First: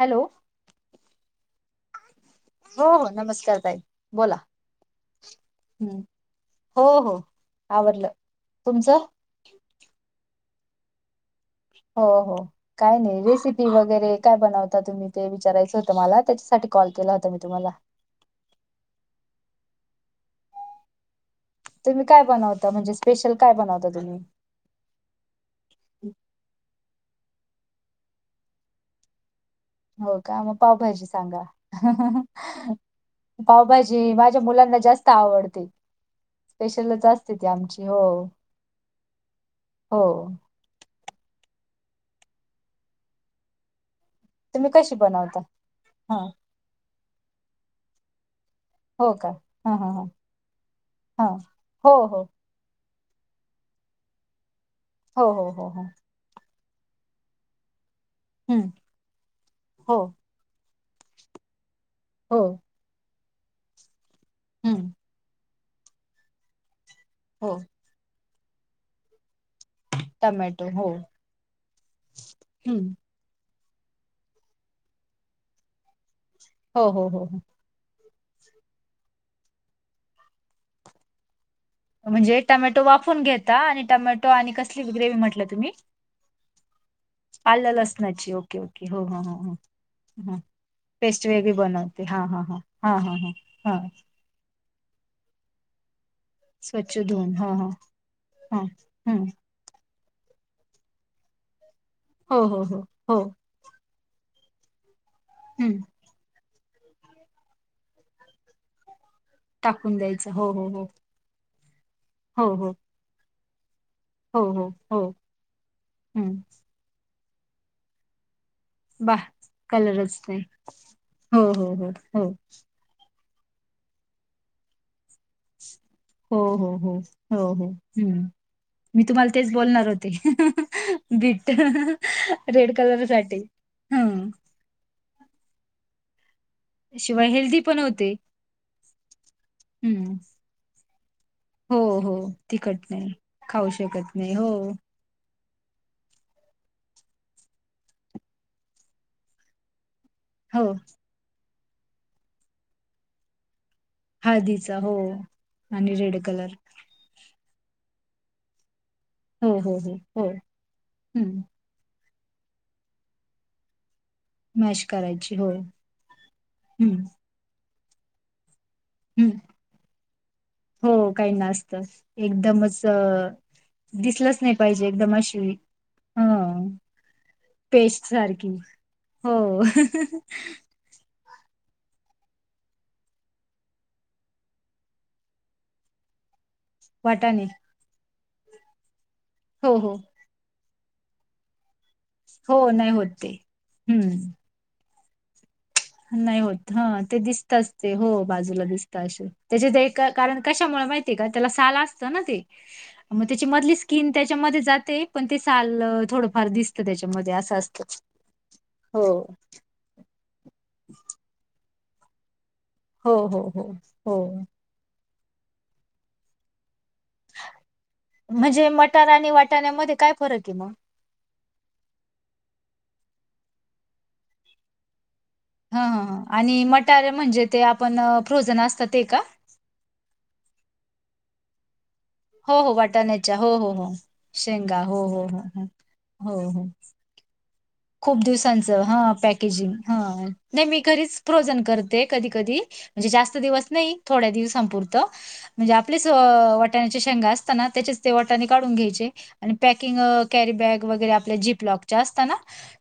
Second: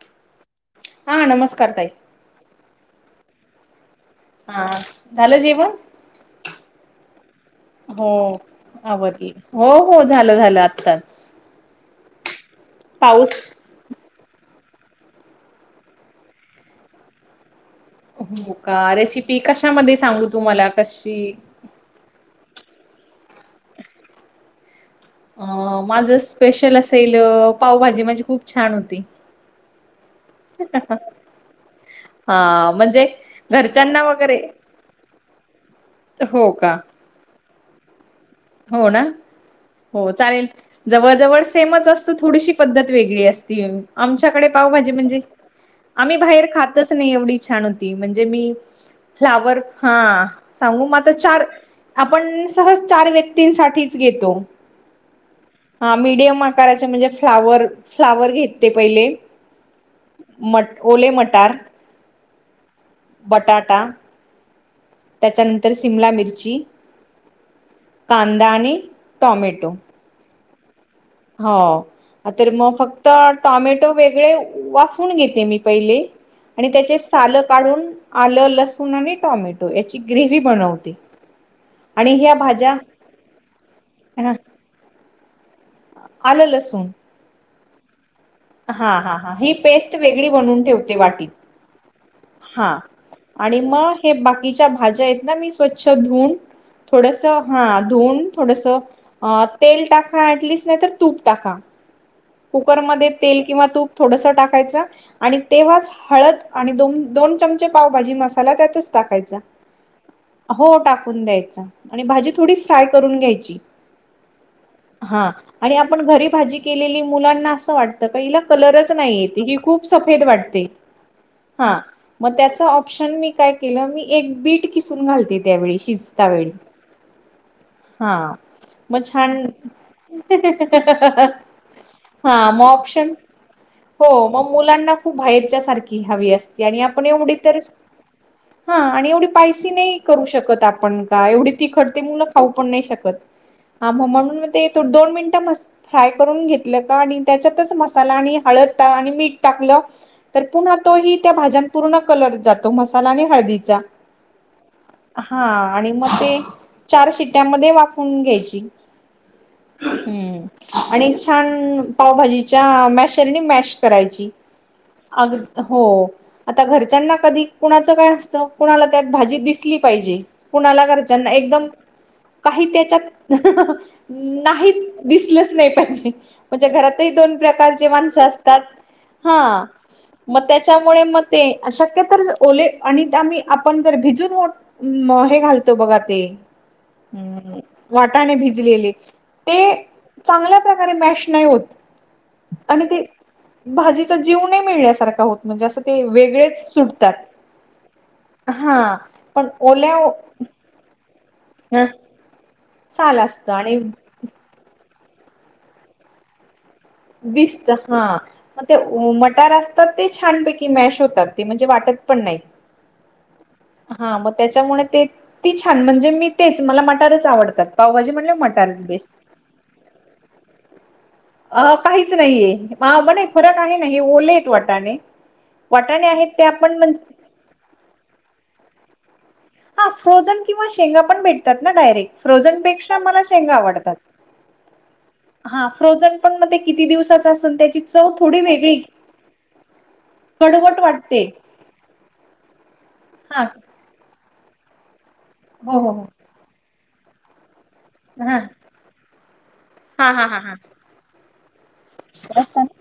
Hello? हा नमस्कार ताई. हो हो नमस्कार ताई. बोला हां, झालं जेवण? हो हो आवडलं हो, तुमचं आवरल हो हो झालं-झालं आत्ताच. हो-हो काय नाई पाऊस रेसिपी. पी वगैरे काय बनवता तुम्ही? ते विचारायचं होतं मला त्याच्यासाठी कॉल केला होता, मी तुम्हाला. हो का? रेसिपी कशामध्ये सांगू तूम्हाला कशी? तुम्ही काय बनवता? म्हणजे स्पेशल काय बनवता तुम्ही? अं, माझं स्पेशल असेल पावभाजी माझी खूप छान होती. हो का? मग पावभजी सांगा. हा म्हणजे घरच्यांना पावभाजी वगैरे माझ्या मुलांना जास्त आवडते. हो का? तिथे आमची हो हो ना हो चालेल, जवळ जवळ सेमच असते थोडीशी पद्धत वेगळी असते. आमच्याकडे तुम्ही पाव भाजी कशी म्हणजे बनवता हा आम्ही बाहेर खातच नाही एवढी छान होती म्हणजे मी, फ्लावर हा सांगू मग आता हा चार हो हो आपण सहज चार व्यक्ती तीन साठीच घेतो हो हो हो हो हा मिडियम आकाराच्या म्हणजे फ्लावर फ्लावर घेत हम्म पहिले हो मग ओले मटार हो बटाटा, हम्म! त्याच्यानंतर सिमला मिरची, हो! कांदा आणि टॉमॅटो टमॅटो हो हो तर मग हम्म फक्त टॉमॅटो वेगळे वाफून घेते मी पहिले, आणि हो त्याचे हो हो हो. सालं काढून आलं लसूण आणि टोमॅटो याची ग्रेव्ही बनवते. आणि ह्या म्हणजे भाज्या टमॅटो वाफून घेता आणि ह टमॅटो आणि कसली ग्रेवी म्हटलं तुम्ही? आलं लसूण आलं लसणाची ओ हा हा हा ही पेस्ट वेगळी बनवून ठेवते पेस्ट वाटीत. वेगळी बनवते हा हा आणि मग हे बाकीच्या भाज्या आहेत ना मी स्वच्छ धुून थोडस हा धुऊन हा थोडस हम्म अ तेल टाका ऍटलिस्ट नाही तर तूप टाका. हो हो हो कुकरमध्येध्ये हो तेल किंवा तूप थोडस टाकायचं आणि हम्म तेव्हाच हळद आणि दोन दोन चमचे पावभाजी मसाला त्यातच टाकायचा. हो टाकून द्यायचा आणि भाजी थोडी हो हो फ्राय करून घ्यायची. हो हो हो हा आणि आपण घरी हम्म भाजी केलेली मुलांना असं वाटत पहिला कलर च वा नाही येत ही खूप कलरच सफेद नाही वाटते हो हो हा हो हो त्याचा अ ऑप्शन मी काय केलं मी एक बीट किसून घालते त्यावेळी शिज हो हो हो हो हो हम्. मग मी तुम्हाला छान तेच बोलणार होते बिट हा मग रेड कलर ऑप्शन साठी हो हम्म. मग मुलांना खूप बाहेरच्या सारखी हवी असते आणि आपण शिवाय एवढी तर हेल्दी पण होते. हा आणि एवढी पायसी नाही हं. करू शकत आपण का एवढी हो, तिखटते हो. मुलं खाऊ पण नाही तिखट शकत. खाऊ आ शकत नाही. म्हणून मग हो, तेथ दोन मिनिटं मस्त फ्राय करून घेतलं का आणि त्याच्यातच मसाला आणि हळद आणि मीठ टाकलं. तर हो. पुन्हा तोही त्या भाज्यां पूर्ण कलर जातो मसाला आणि हळदीचा हळदीचा हो. हा आणि मग रेड ते कलर. चार शिट्यामध्ये वाकून घ्यायची. हो, हो, हो, हो. हम्म आणि हं. पावभाजीच्या मॅशरनी मॅश करायची. मॅश अग करायची. हो आता हं, घरच्यांना कधी कुणाच काय असतं कुणाला त्यात हं. भाजी दिसली पाहिजे कुणाला हो घरच्याना काहींना एकदम असतं. काही एकदमच अ त्याच्यात दिसलंच नाही पाहिजे. एकदम अशी दिसलंच नाही पाहिजे. म्हणजे हं. घरातही दोन प्रकारची पेस्ट माणस सारखी. असतात हो. हा मग त्या त्यामुळे म ते शक्यता ओले आणिही आपण जर भिजून म हे घालतो बघा ते वाटाणे. वाटाणे भिजलेले ते हो, हो. चांगल्या प्रकारे मिक्स नाही होत हो नाही होत ते. भाजीचा हं. जीव नाही मिळल्यासारखा होत. म्हणजे असं ते नाही वेगळेच होत ह ते सुटतात दिसतच ते हो बाजूला हा दिसत असे पण त्याचे ते एक ओल्या कारण कशामुळे माहिती का? त्याला साल असत ना ते, साल मग त्या असत मधली आणि स्किन त्याच्यामध्ये जाते पण, ते साल थोडफार दिसते. दिसत हा, ते हो मटार असतात ते छानपैकी मॅश होतात ते म्हणजे ते वाटत पान नाय. हो हो हो हो हा त्याच्यामुळे ते ती छान म्हणजे मी तेच मला मटारच आवडतात. पावभाजी म्हणल्यावर म्हणजे मटारच मटार बेस्ट. आणि वाटाण्यामध्ये काय फरक हो मगं. अ काहीच नाहीये, म नाही फरक आहे ना हे ओलेेत वाटाने हा ह आणि मटारे म्हणजे ते आपण फ्रोझन असतात ते का? हा फ्रोजन किंवा, शेंगा पण भेटतात ना डायरेक्ट? हो हो फ्रोजनपेक्षा मला वाटाण्याच्या शेंग हो हो हो आवडतात. शेंगा हो हो हो हो हा फ्रोजन पण हो मग ते हो किती दिवसाचं असेल त्याची चव खूप थोडी दिवसांच वेगळी हा पॅकेजिंग हा नाही मी कडवट घरीच वाटते. फ्रोझन करते कधी कधी. म्हणजे जास्त हा दिवस नाही थोड्या दिवस संपूर्त म्हणजे हो हो आपलेच हो वाटाणाची शेंगा अस असताना त्याचेच ते हा वाटाने काढून घ्यायचे आणि पॅकिंग हा हा हा कॅरी हा बॅग वगैरे आपल्या जीपलॉकच्या असताना?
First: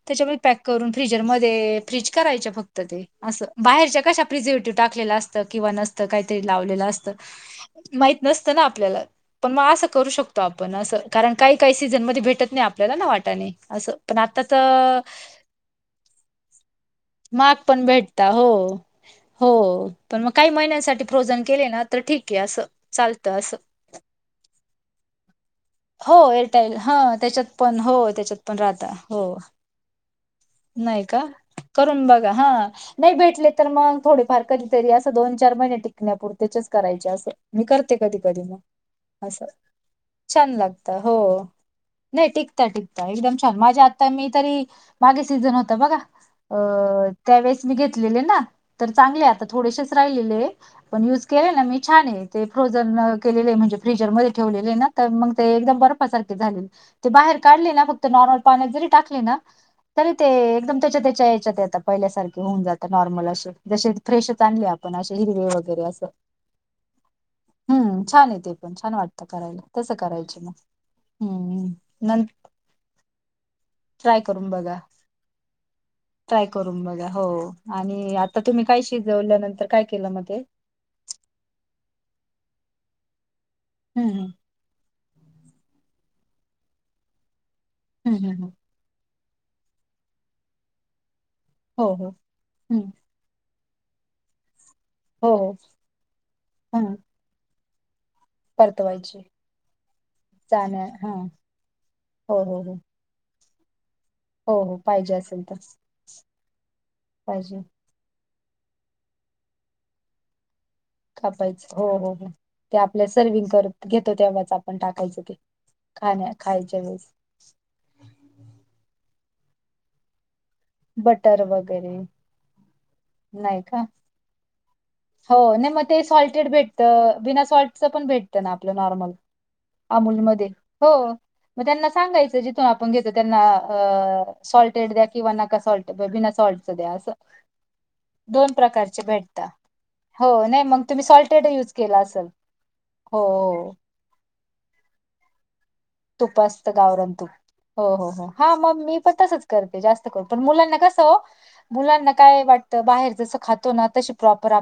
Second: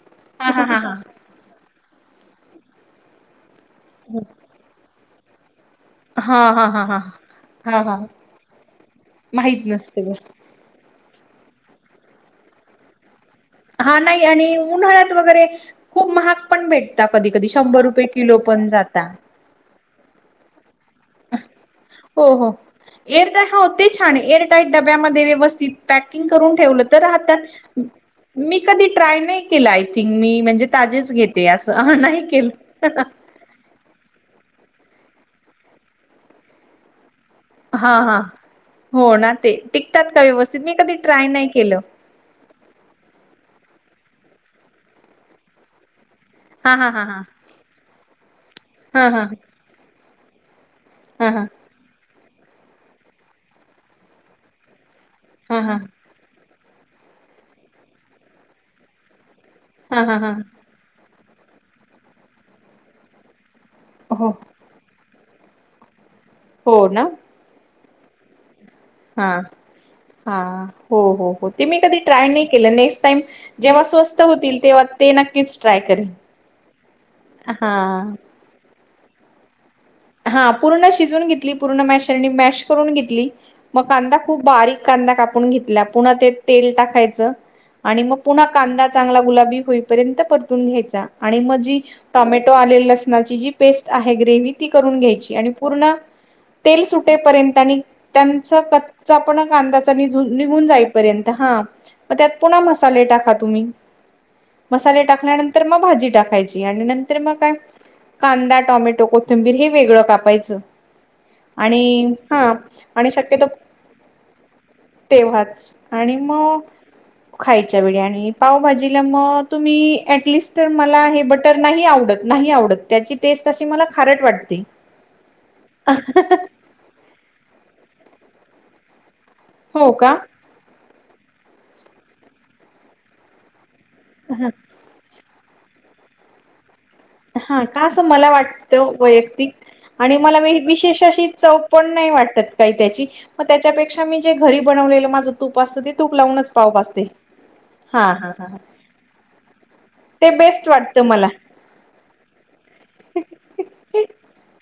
त्याच्यामधी हा पॅक हा हा करून हा फ्रिजरमध्ये फ्रीज करायच्या फक्त ते, असं. बाहेरच्या कशा प्रिझेवेटिव्ह टाकलेला असत किंवा नसं काहीतरी हा लावले हा हा असत, हा हा हा माहीत नसतं ना आपल्याला पण माहित मग असं नसते करू ग. शकतो. आप पण असं कारण काही काही सीझन मधी भेटत नाही आपल्याला ना वाटाने अस हा पण नाही आ आणि उन्हाळ्यात वगैरे खूप महाग पण भेटता कधी कधी महाग शंभर पण रुपये भेटता किलो हो पण जाता. हो पण, मग काही महिन्यांसाठी फ्रोजन केले ना तर ठीक हो आहे. हो असं चालतं एअरटाईट असं. हो ते छान ऐर टाईट डब्यामध्ये व्यवस्थित हो पॅकिंग करुन एअरटेल ठेवल हा तर त्याच्यात राहतान. पण हो त्याच्यात पण मी कधी राहता ट्राय हो नाही केले, आय थिंक मी म्हणजे नाही ताजेच का घेते असं अ ह करून नाही बघा हा केलं. नाही भेटले तर मग थोडेफार कधीतरी असं दोन चार महिने टिकण्यापुरतेचेच करायचे असं. मी हा करते हा कधी कधी, हो मग ना असं. ते टिकतात का व्यवस्थित? मी कधी ट्राय नाही केलं. नाय टिकता टिकता एकदम छान माझ्या आता, मी तरी मागे सीझन होत बघा अ हा हा हा हा त्यावेेळेस मी घेतलेले ना तर, हा चांगले हा आता थोडेसेच राहिलेले. पण युज हा हा केलेय ना मी. छान आहे, ते फ्रोजन केलेले आहे म्हणजे फ्रिजर मध्ये ठेवलेले आहे ना. तर मग ते हा हा एकदम बर्फासारखे झाले. ते बाहेर काढले ना फक्त नॉर्मल पाण्यात जरी टाकले ना हा तरी हा ते हा एकदम त्याच्या त्याच्या याच्यात आता पहिल्यासारखे होऊन जात नॉर्मल असे जसे हो फ्रेशच आणले आप पण असे हिरवे वगैरे असं. हो ना. हम्म छान येते पण छान वाटतं हा करायला. तसं हा करायचे मग हो हो हो हम्म ते मी कधी न ट्राय नाही केलं. नेक्स्ट टाइम जेव्हा ट्राय स्वस्त करून होतील बघा तेव्हा ते नक्कीच ट्राय करेन. ट्राय करून बघा. हो हा आणि आता तुम्ही काय शिजवल्यानंतर काय केलं मध्ये हा पूर्ण शिजून घेतली. पूर्ण मॅशरनी मॅश करून घेतली, मग हम्म कांदा खूप बारीक कांदा कापून घेतला, पुन्हा ते तेल टाकायच आणि हम्म मग हम्म पुन्हा हम्म कांदा चांगला गुलाबी होई परेंत परतून घेयचा, आणि मग जी हो हो टोमॅटो आले हम्म लस नाची जी पेस्ट आहे ती ग्रेव्ही आहे ती करुन घेयची हो आणि हो पूर्ण तेल हम्म सू टे पर्यंत आणि त्यांचा कच्चा परतवायची पण कांदाचा नि-निघून जाईपर्यंत हा मग त्यात हो पुन्हा हो हो मसाले टाका तुम्ही. हो हो मसाले पाहिजे असेल तर टाकल्यानंतर मग भाजी टाकायची आणि नंतर मग काय पाहिजे कांदा टॉमॅटो कोथंबीर हे वेगळं कापायचं. कापायच हो आणि हो हो हा ते आपल्या आणि सर्विंग शक्यतो करत घेतो तेव्हाच आपण टाकायच ते. तेव्हाच आणि खाण्या मग खायच्या वेळेस. खायच्या वेळी आणि पावभाजीला मग तुम्ही ऍटलिस्ट तर मला हे बटर नाही आवडत नाही आवडत त्याची टेस्ट नाही अशी का मला खारट वाटते. हो नाही मग ते सॉल्टेड भेटतं बिना सॉल्टचं पण भेटतं ना आपलं नॉर्मल हो का अमूलमध्ये हो मग त्यांना सांगायचं जिथून आपण घेतो त्यांना अ सॉल्टेड द्या किंवा नका सॉल्ट बिना साॉल्टच द्या असं हा का असं मला दोन वाटतं प्रकारचे भेटता वैयक्तिक आणि हो मला मी नाही मग विशेष तुम्ही अशी सॉल्टेड चव यूज पण केला नाही असेल वाटतं काही त्याची हो मग हो त्याच्यापेक्षा त्यापेक्षा घरी बनवलेलं माझं तूप असतं. तूप तुप लावूनच पाव असतं भाजते. गाववरन तूप हो हो हो हा मग मी पण तसंच करते जास्त करून ते पण बेस्ट मुलांना कसं वाटतं हो मला. मुलांना काय वाटतं बाहेर जसं खात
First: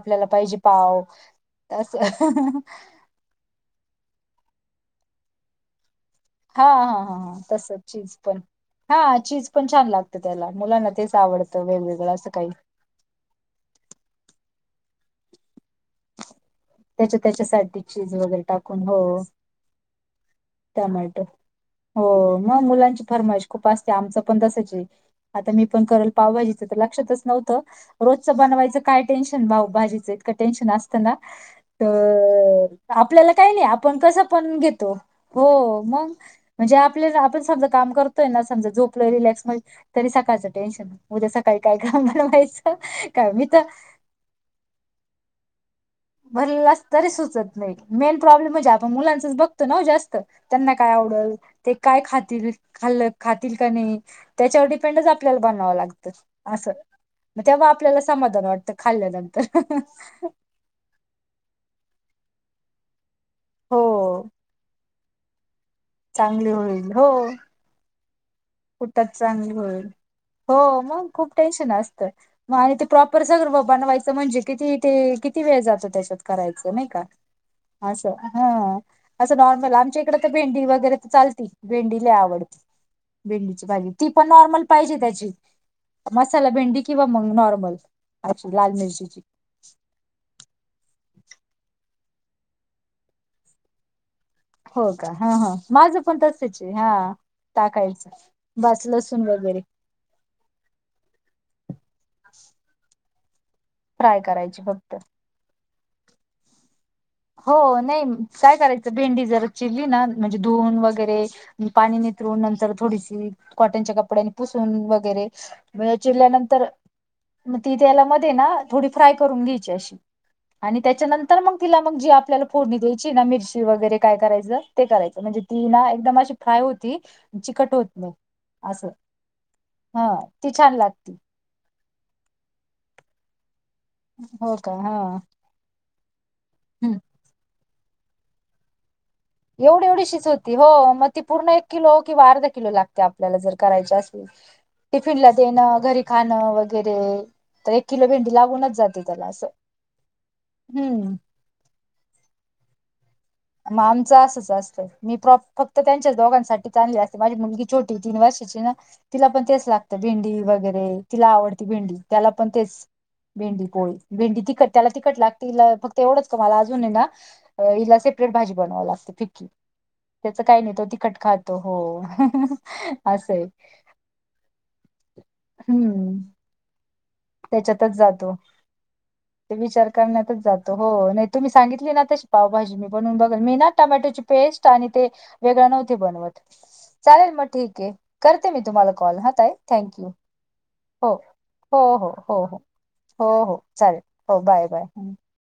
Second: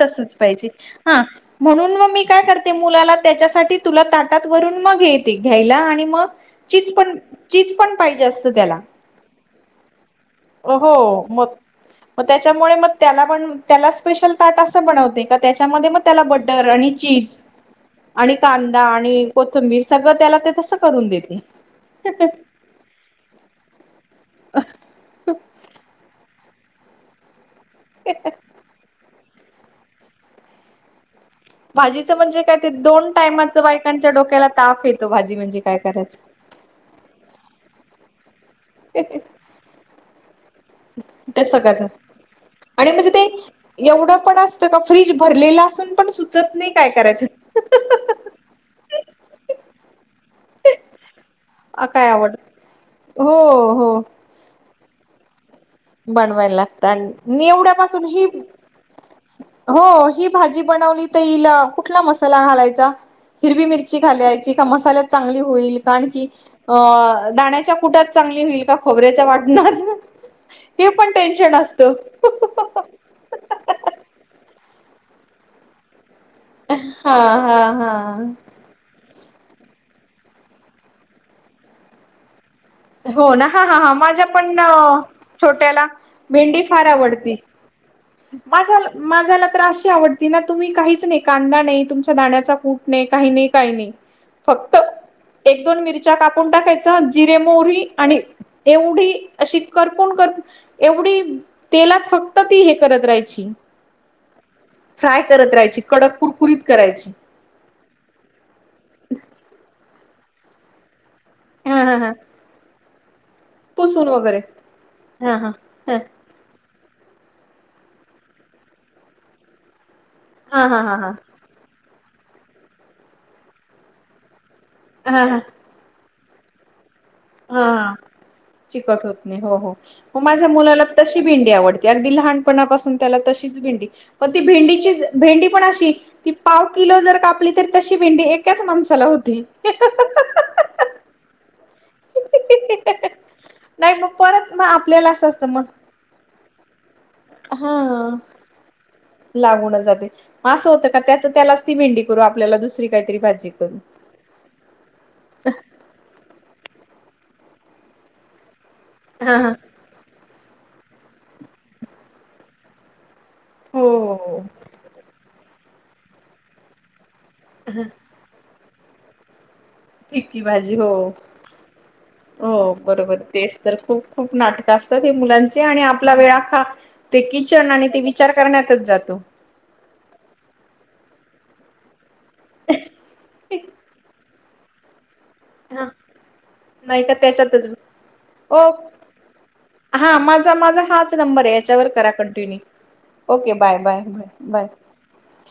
तसंच पाहिजे हा म्हणून तस मग मी काय करते मुलाला त्याच्यासाठी तुला ताटात वरून मग घ्यायला आणि मग हा हा हा तस चीज पण चीज पाहिजे असतं त्याला हा चीज पण छान लागते त्याला मुलांना तेच हो मग आवडतं वेगवेगळं मग असं काही त्याच्यामुळे मग त्याला पण त्याला स्पेशल ताट असं बनवते का त्याच्यामध्ये मग त्याला बटर आणि त्याच्या चीज त्याच्यासाठी चीज आणि वगैरे कांदा टाकून हो आणि कोथंबीर सगळं त्याला तसं करून टमॅटो देते. हो मग मुलांची फरमाईश खूप असते आमचं पण तसंच आहे. आता मी पण करल पावभाजीच तिथं तर लक्षातच नव्हतं. रोजचं बनवायचं काय टेन्शन भाऊ भाजीचं इतकं टेन्शन असतं ना. भाजीचं म्हणजे काय तर ते दोन आपल्याला काही टायमाच नाही आपण बायकांच्या कसं डोक्याला पण ताप घेतो. येतो भाजी म्हणजे काय हो मग करायचं म्हणजे आपल्या आपण समजं काम करतोय ना म झोपलो रिक्स मध्ये तरी सकाळचं टेन्शन. उदया ते सकाळी काही सगळंच काय काम बनवायचं आणि म्हणजे ते का मी तर एवढं पण असतं का फ्रीज भरलेला असून पण सुचत नाही भरलास काय तरी करायचं. सुचत नाही मेन प्रॉब्लेम म्हणजे आपण मुलांचच बघतो ना जास्त त्यांना काय आवडल ते अ काय आवड खातील खाल हो खातील का हो नाही त्याच्यावर डिपेंडच आपल्याला बनवावं लागंत. बनवायला असं लागतं आणि तेव्हा आपल्याला एवढ्यापासून ही समाधान वाटतं खाल्ल्यानंतर ती बनवली तर कुठला मसाला घालायचा. हिरवी हो मिरची घालायची का मसाल्यात चांगली होईल. कारण की चांगली होईल हो अ दाण्याच्या कुटात चांगली होईल का कुठच खोबऱ्याच्या चांगली वाटणार होईल हो मग खूप टेन्शन असतं मग आणि ते प्रॉपर सगळं बनवायचं म्हणजे किती ते किती वेळ जातं त्याच्यात करायचं नाही का हा हा असं हा. हा असं नॉर्मल आमच्या इकडे तर भेंडी वगैरे तर चालती भेंडीला आवडते. हो ना हा हा हा माझ्या पण पाहिजे त्याची छोट्याला मसाला भेंडी फार किंवा मग आवडती. नॉर्मल अशी माझ लाल मिरचीची माझ्याला तर अशी आवडते. बिना तुम्ही काहीच नाही कांदा नाही तुमच्या दाण्याचा कूट नाही काही नाही काही नाही फक्त हो का हा हा एक दोन माझं मिरच्या पण कापून तसच आहे टाकायचं हा जिरे टाकायचं आणि बस एवढी लसूण अशी वगैरे करपूण कर एवढी तेलात फक्त ती हे करत राहायची. फ्राय करायची फक्त फ्राय करत राहायची कडक कुरीत करायची. हो नाही काय करायचं भेंडी जर चिरली ना म्हणजे धुन वगैरे हा हा पाणी हा धुण नंतर थोडीशी कॉटनच्या पुसून कपड्यानी वगैरे पुसून वगैरे हा हा म्हणजे या चिरल्यानंतर मग ती त्याला मध्ये ना थोडी फ्राय करून घ्यायची अशी हा आणि हा हा हा हा त्याच्यानंतर मग तिला मग जी आपल्याला फोडणी द्यायची ना मिरची वगैरे काय करायचं ते करायचं हा म्हणजे हा ती ना एकदम अशी काय होती. चिकट होत हा नाही असं चिकट होत नाही हो हो हा मग माझ्या ती छान मुलाला लागती तशी भेडी ल हो का हा भ पण अ ती पाव हम्म. किलो जर कापली तर तशी भेंडी एकाच माणसाला होती. एवढी एवढी शिच होती हो मग ती पूर्ण एक किलो किंवा अर्धा किलो ला आपल्याला ज कराय नाही मग परत मग आपल्याला असेििन असं असतं लाण मग घ खाणं वगैरे तर एक किलो भेंडी लागूनच जाते त्याला असं लागवूनच जातेग असं होतं का हम्म त्याच त्यालाच ती भेंडी करू आपल्याला दुसरी काहीतरी भाजी करू. मग आमचं असंच असतं मी प्रॉ फक्त त्यांच्याच दोघांसाठी चांलली असते माझी मुलगी छोटी तीन वर्ष म्ह तिला पण हा तेच लागत भेंडी वगैरे तिला आवडती भेंडी त्याला पण तेच भेंडी पोळी हो भेंडी तिखट त्याला तिखट लागतील फक्त एवढंच का मला अजूनही ना. हला सेपरेट भाजी बनवाव लाते फिक्की त्याच ठिकी काही नाही भाजी त ती हो. खट खातो हो हो बरोबर असंय. तेच तर खूप खूप नाटक असतात हे मुलांचे आणि आपला हम्म वेळाखा ते किचन आणि त्याच्यातच ते जातो विचार करण्यातच जातो. ते विचार करण्यातच जातो हो नाही तुम्ही सांगितली ना त्याची पावभाजी मी म्हणून बघल मी ना टमॅटोची पेस्ट आणि ते वेगळं हा नव्हते बनवत. नाही का चालेल मग त्याच्यातच ठीक आहे करते मी ओ तुम्हाला कॉल हता आहे थँक यू हा माझा माझा हाच हो नंबर आहे याच्यावर हो. हो हो करा हो कंटिन्यू हो ओके हो बाय बाय चालेल हो बाय बाय.